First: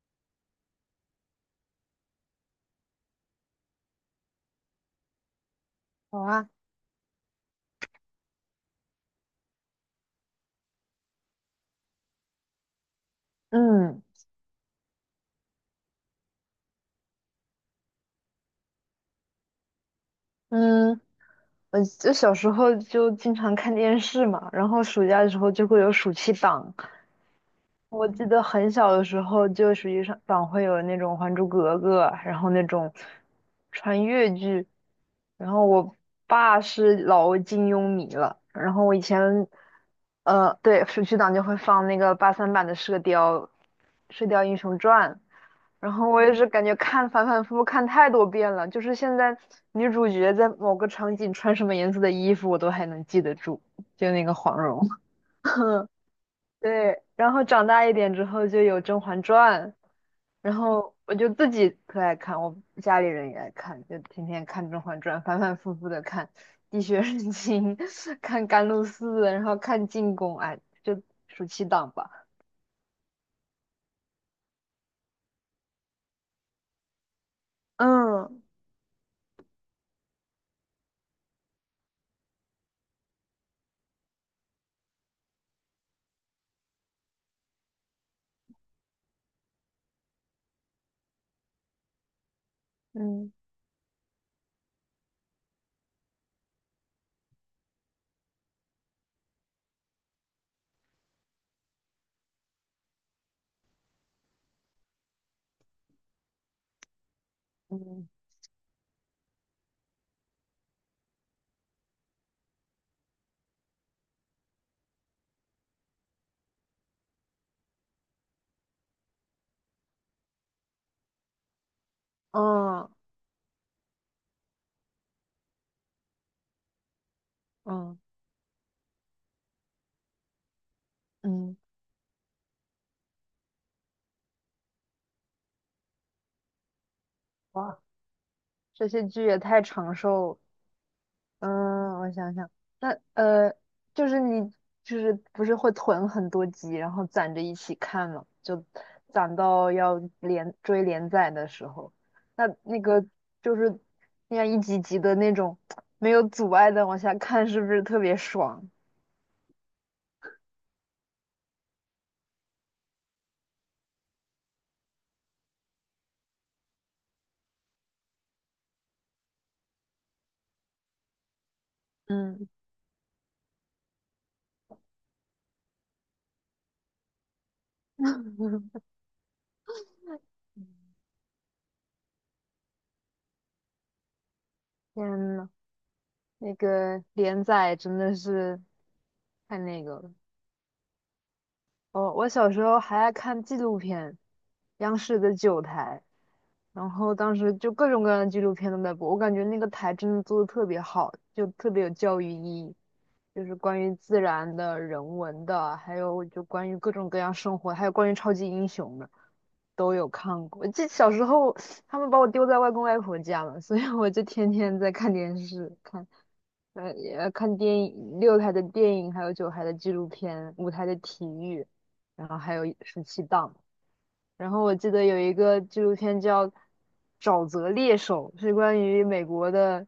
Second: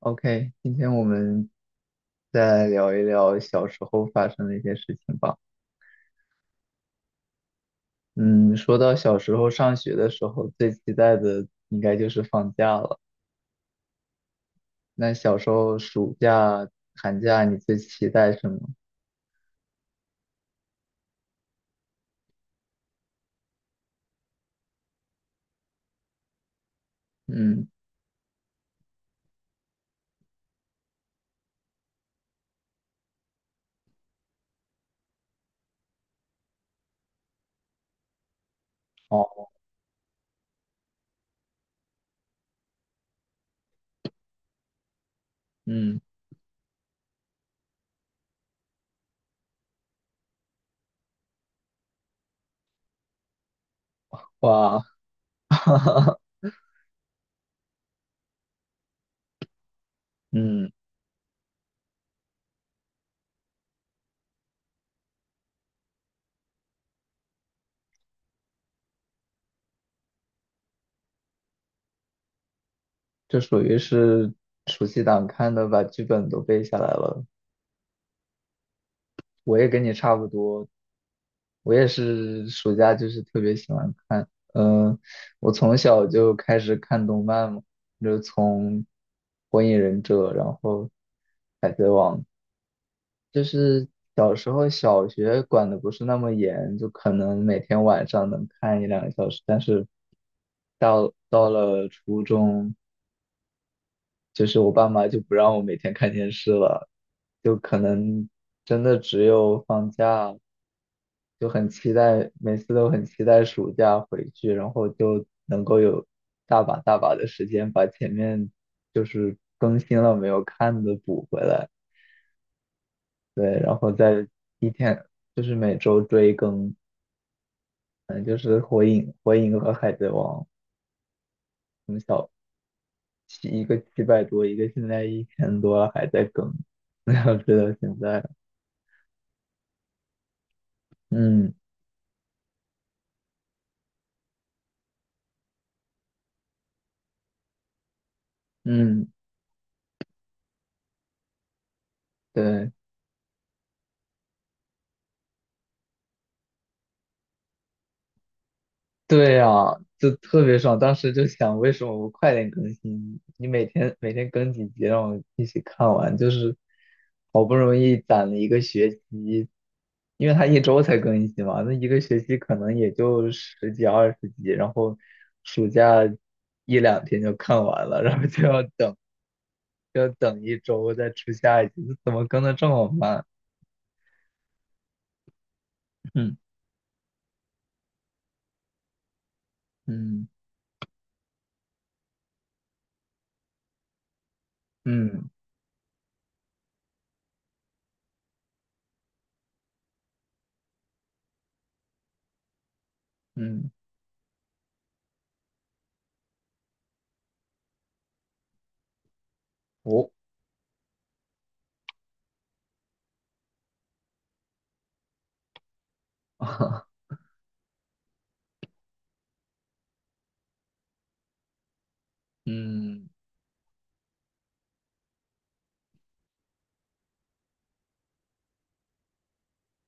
OK，今天我们再聊一聊小时候发生的一些事情吧。好啊，嗯，说到小时候上学的时候，最期待的应该就是放假了。嗯那小时候暑假、寒假，你最期待什么？嗯，我就小时候就经常看电视嘛，然后暑假的时候就会有暑期档。嗯。我记得很小的时候，就实际上党会有那种《还珠格格》，然后那种穿越剧。然后我爸是老金庸迷了，然后我以前，哦。对，暑期档就会放那个83版的《射雕》《射雕英雄传》。然嗯。后我也是感觉看反反复复看太多遍了，就是现在女主角在某个场景穿什么颜色的衣服，我都还能记得住，就那个黄哇，蓉。哈 哈。对，然后长大一点之后就有《甄嬛传》，然嗯。后我就自己特爱看，我家里人也爱看，就天天看《甄嬛传》，反反复复的看《滴血认亲》，看《甘露寺》，然后看《进宫》，哎，就暑期档吧。这属于是暑期档看的，把剧本都背下来了。嗯我也跟你差不多，我也是暑假就是特别喜欢看，嗯、我从小就开始看动漫嘛，就从《火影忍者》，然后《海贼王》，嗯就是小时候小学管的不是那么严，就可能每天晚上能看一两个小时，但是到了初中，就是我爸妈就不让我每天看电视了，就可嗯能真的只有放假。就很期待，每次都很期待暑假回去，然后就能够有大把大把的时间把前面就是更新了没有看的补回来。嗯对，然后再一天就是每周追更。嗯，嗯，就是火影和海贼王，嗯，七一个七百多，一个现在一千多了还在更，然后追到哇，现在。这些剧也太长寿了。嗯嗯，我想想。那呃，就是你就是不是会囤很多集，然后攒着一起看嘛，就嗯。攒到要连追连载的时候。那对。那个就是那样一集集的那种没有阻碍的往下看，是不是特别爽？对呀，就特别爽。当时就想，为什么不快点更新？你每天更几集，让我一起看完，就是好不容易攒了一个学期，因为他一周才更新嘛，那一个学期嗯，可能也就十几二十集，然后暑假一两天就看完了，然后就要 等，就要等一周再出下一集，这怎么更的这么慢？天呐，嗯那个连载真的是太那个了。嗯哦，我小时候还爱看纪录片，央视嗯的九台，然后当时就各种各样的纪录片都在播，我感觉那个台真的做的特别好，就特别有教育意义，就是嗯。关于自然的、人文的，还有就关于各种各样生活，还有关于超级英雄的都有哦，看过。我这小时候他们把我丢在外公外婆家了，所以我就天天在看电视，看也看电影，6台的电影，还有九台的纪录片，5台的体育。然后还有十嗯七档。然后我记得有一个纪录片叫《沼泽猎手》，是关于美国的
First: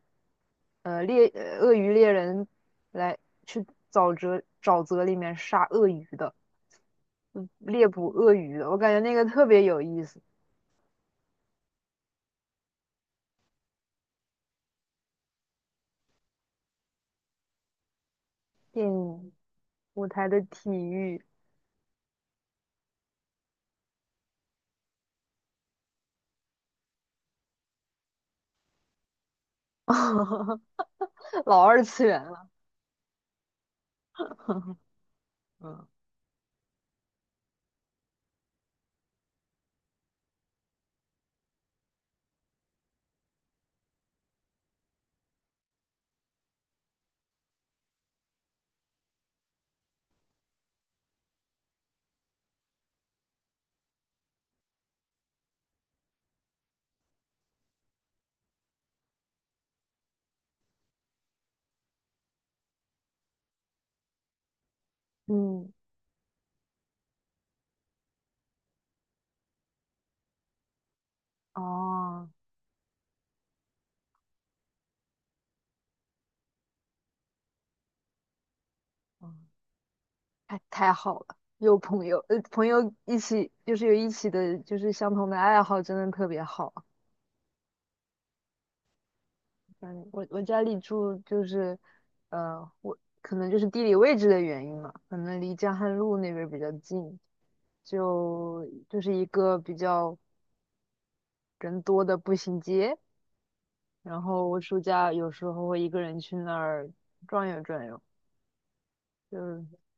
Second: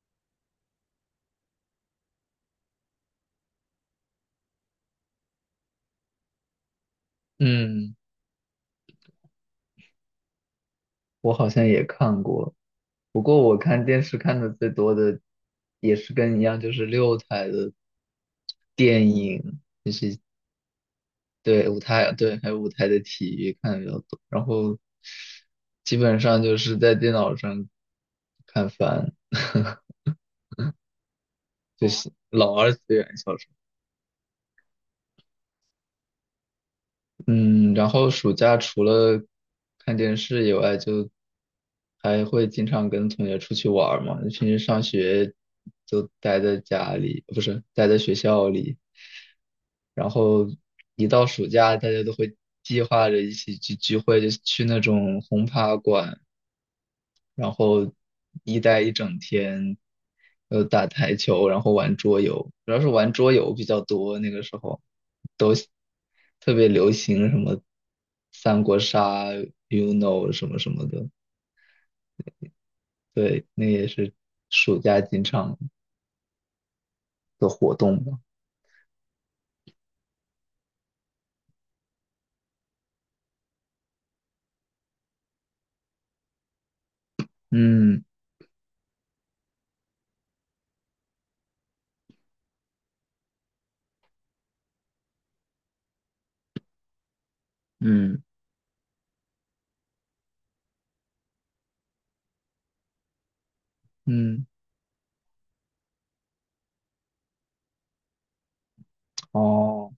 呃猎呃鳄鱼猎人来去沼泽里面杀鳄鱼的，猎嗯。捕鳄鱼的。我感觉那个特别有意思。我好像也看过，不过我看电视看的最多的也是跟你一样，就是六台的电电影影。舞台的体育，对，舞台。对，还有舞台的体育看的比较多，然后基本上就是在电脑上看番。老二就哦次是元了。老二次元小说。嗯嗯，然后暑假除了看电视以外，就还会经常跟同学出去玩儿嘛。平时上学就待在家里，不是待在学校里。然后一到暑假，大家都会计划着一起去聚会，就去那种轰趴馆，然后一待一整天，打台球，然后玩桌游，主要是玩桌游比较多那个时候。嗯特别流行什么三国杀、UNO 什么什么的。哦。对，那也是暑假经常的活动吧。哦太好了，有朋友，朋友一起就是有一起的，就是相同的爱好，真的特别好。嗯嗯，我家里住就是，我可能就是地理位置的原因嘛，可能离江汉路那边儿比较近，嗯就是一个比较人多的步行街。然嗯。后我暑假有时候会一个人去那儿转悠转悠，就是哦。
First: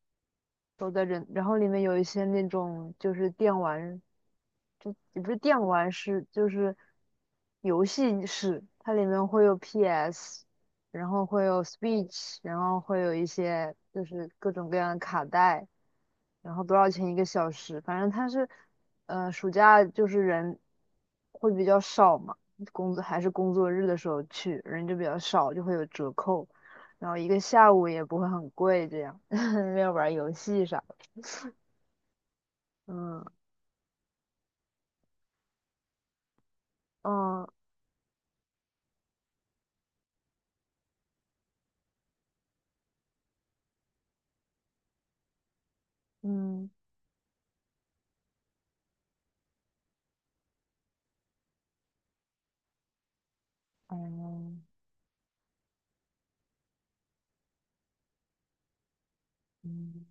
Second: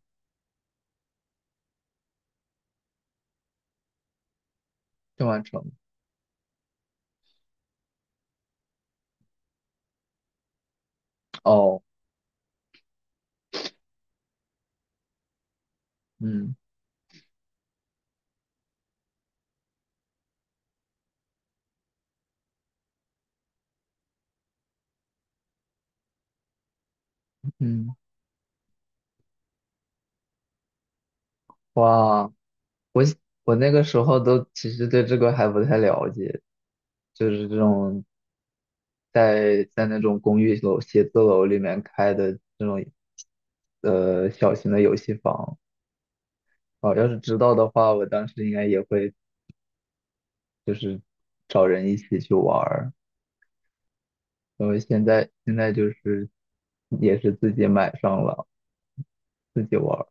都在人，然后里面有一些那种就是电玩。就也郑不是万电成。玩室，就是游戏室，它里面会有 PS，然后会有 s 哦。p e e c h 然后会有一些就是各种各样的卡带，嗯然后多少钱1个小时？反正它是，暑假就是人会比较少嘛，工作还是工作日的时候去，人就比较少，就会有折扣，然后一个下午嗯。也不会很贵，这样 要玩游戏啥的。哇。我嗯我那个时候都其实对这个还不太了解，就是嗯这种在那种公寓楼、写字楼里面开的这种小型的游戏房。嗯哦，要是知道的话，我当时应该也会就是找人一起去玩儿。嗯然后现在就是也是自己买上了，自己玩儿。嗯。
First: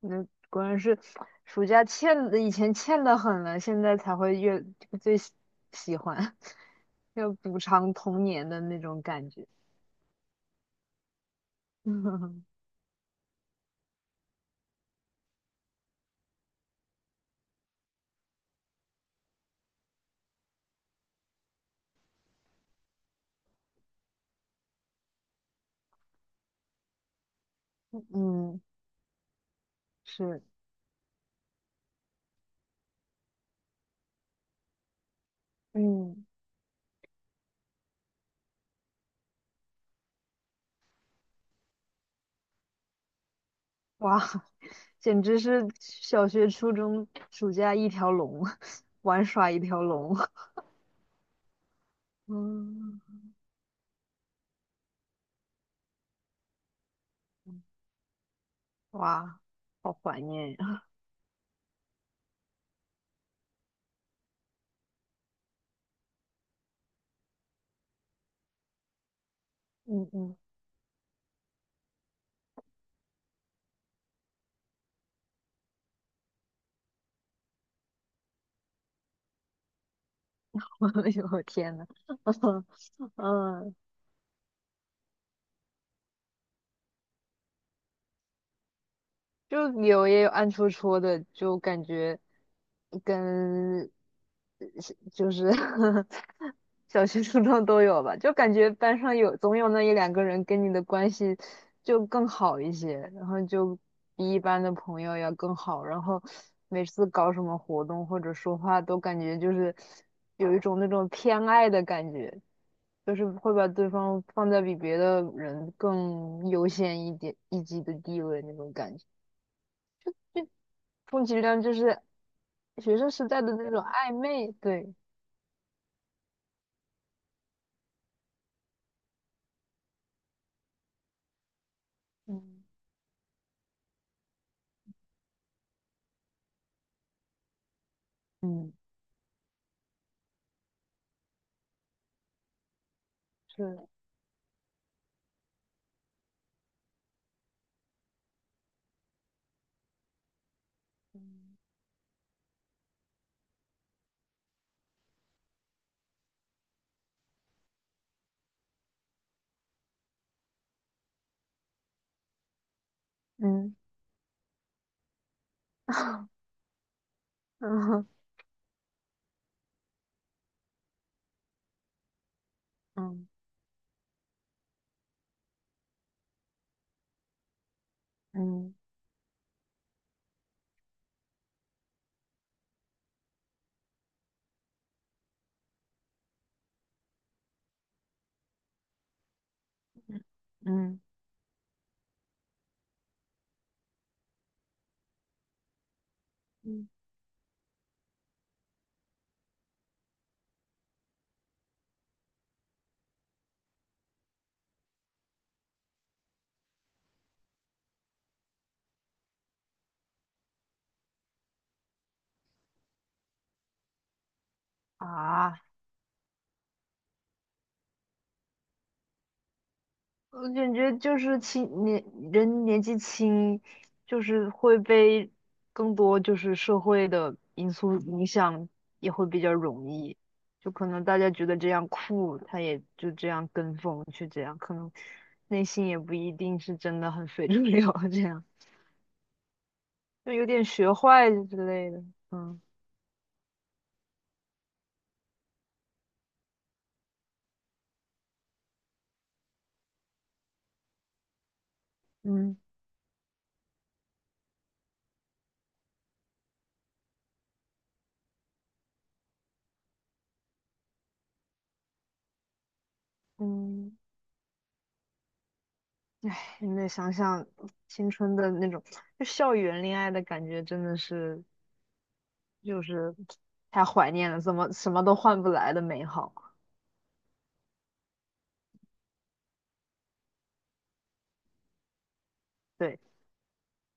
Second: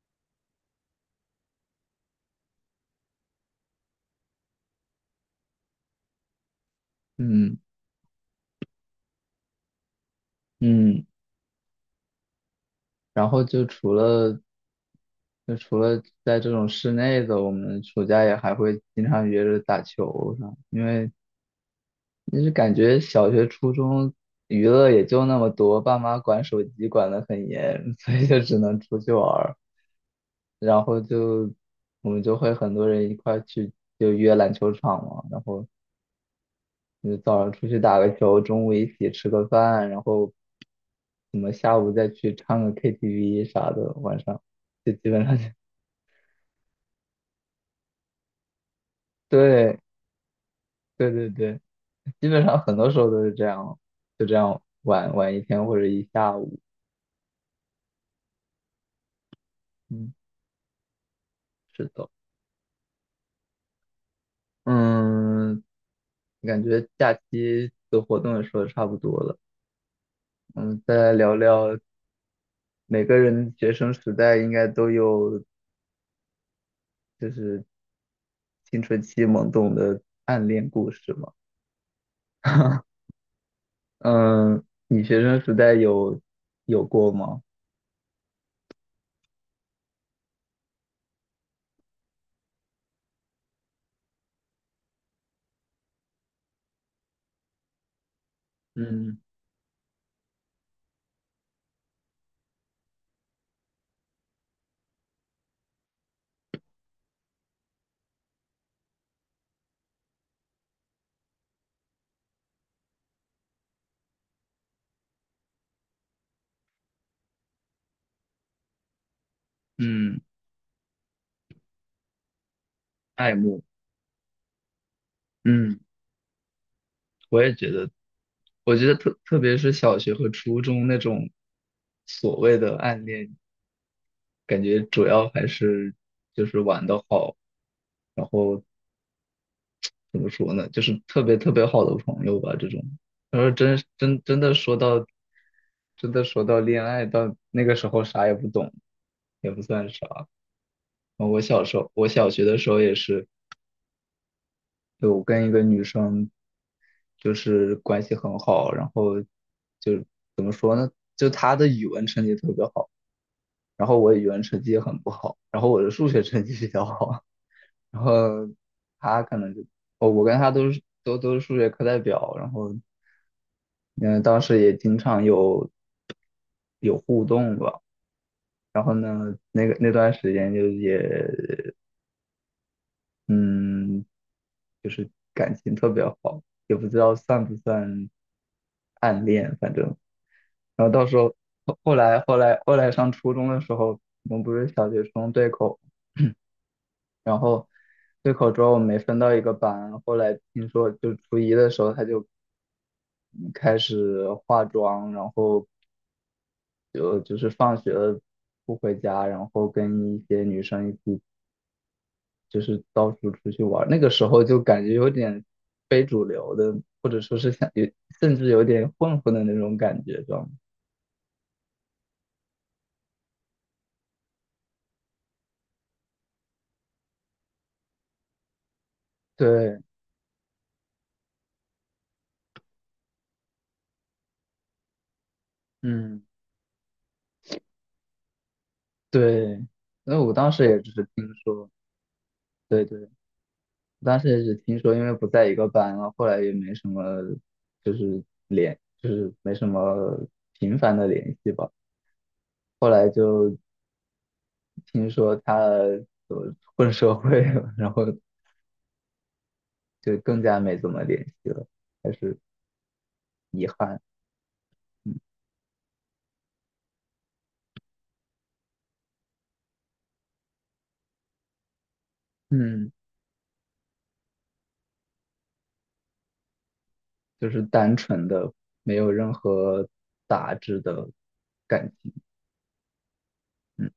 那果然是暑假欠的，以前欠的很了，现在才会越最喜欢，要嗯补偿童年的那种感觉。嗯。然后就除了在这种室内的，我们暑假也还会经常约着打球啥，因为就是感觉小学、初中娱乐也就那么多，爸妈管手机管得很严，所以就只嗯，能出去玩儿。是，然后就我们就会很多人一块儿去就约篮球场嘛，然后嗯，你早上出去打个球，中午一起吃个饭，然后什么下午再去唱个 KTV 啥的，晚哇，上 就基简本上直就 是小学、初中暑假一条龙，玩耍一对条龙。对对对，基本上很多时嗯，候都是这样，就这样玩一天或者一下午。哇，好嗯，怀念呀。是的。嗯。感觉假期的活动也说的差不多了。嗯嗯，嗯，再来聊聊每个人学生时代应该都有就是青春期懵懂的暗恋故事 嘛。我天呐，嗯。嗯，你学生时代有过吗？就有也有暗戳戳的，就感觉跟就是 小学、初中都有吧，就感觉班上嗯有总有那一两个人跟你的关系就更好一些，然后就比一般的朋友要更好，然后每次搞什么活动或者说话都感觉就是有一种那种偏爱的感觉，就是会把对方放在比别的人更优先一点一级的地位那种感觉。嗯。充其量就是学生时爱代的慕。那种暧昧。对，嗯，我也觉得，我觉得特别是小学和初中那种所谓嗯的暗恋，感觉主要还是就是玩的好，嗯怎么说呢，就是特别特别好的朋友吧，这种。然后是，真的说到恋爱，到那个时候啥也不懂，也不算啥。我小学的时候也是。就我跟一个女生就是关系很好，然后就怎么说呢？就她的语文成绩特别好，嗯然后我语文成绩也很不好，然后我的数学成绩比较好，然嗯后她可能就我跟她都是数学课代表，然后嗯嗯当时也经常有互动吧，嗯然后呢那个那段时间就也嗯。就是感情特别好，也不知道算不算暗恋，反正，然后嗯到时候后来上初中的时候，我们不是小学生对口，嗯 然后对口之后我们没分到一个班，后来听说就初一的时候他就开始化妆，然后就是放学了不回家，然后跟一些女生一起。就是到处出去玩儿那个时候就感觉有点啊，非主流的，或者说是像有，甚至有点混混的那种感觉，知道我吗？感觉就是轻年人年纪轻，就是会被更多就是社会的因素影响，也会比较对。容易，就可能大家觉得这样酷，他也就这样跟风去这样，可能内心也不嗯。一定是真的很 非主流这样。对。那我就有当时点也只学是听坏之说。类的。嗯对，我当时也只听说，因为不在一个班了，后来也没什么，就是联，就是没什么频繁的联系吧。嗯，后来就听说他混社会了，然后就更加没怎么联系了，还是遗嗯，憾。现在想想青春的那种，就校园恋爱的感觉，真的是就嗯。是太怀念了，怎么什么都换不来的美好。就是单纯的，没有任何杂质的感情。对。嗯。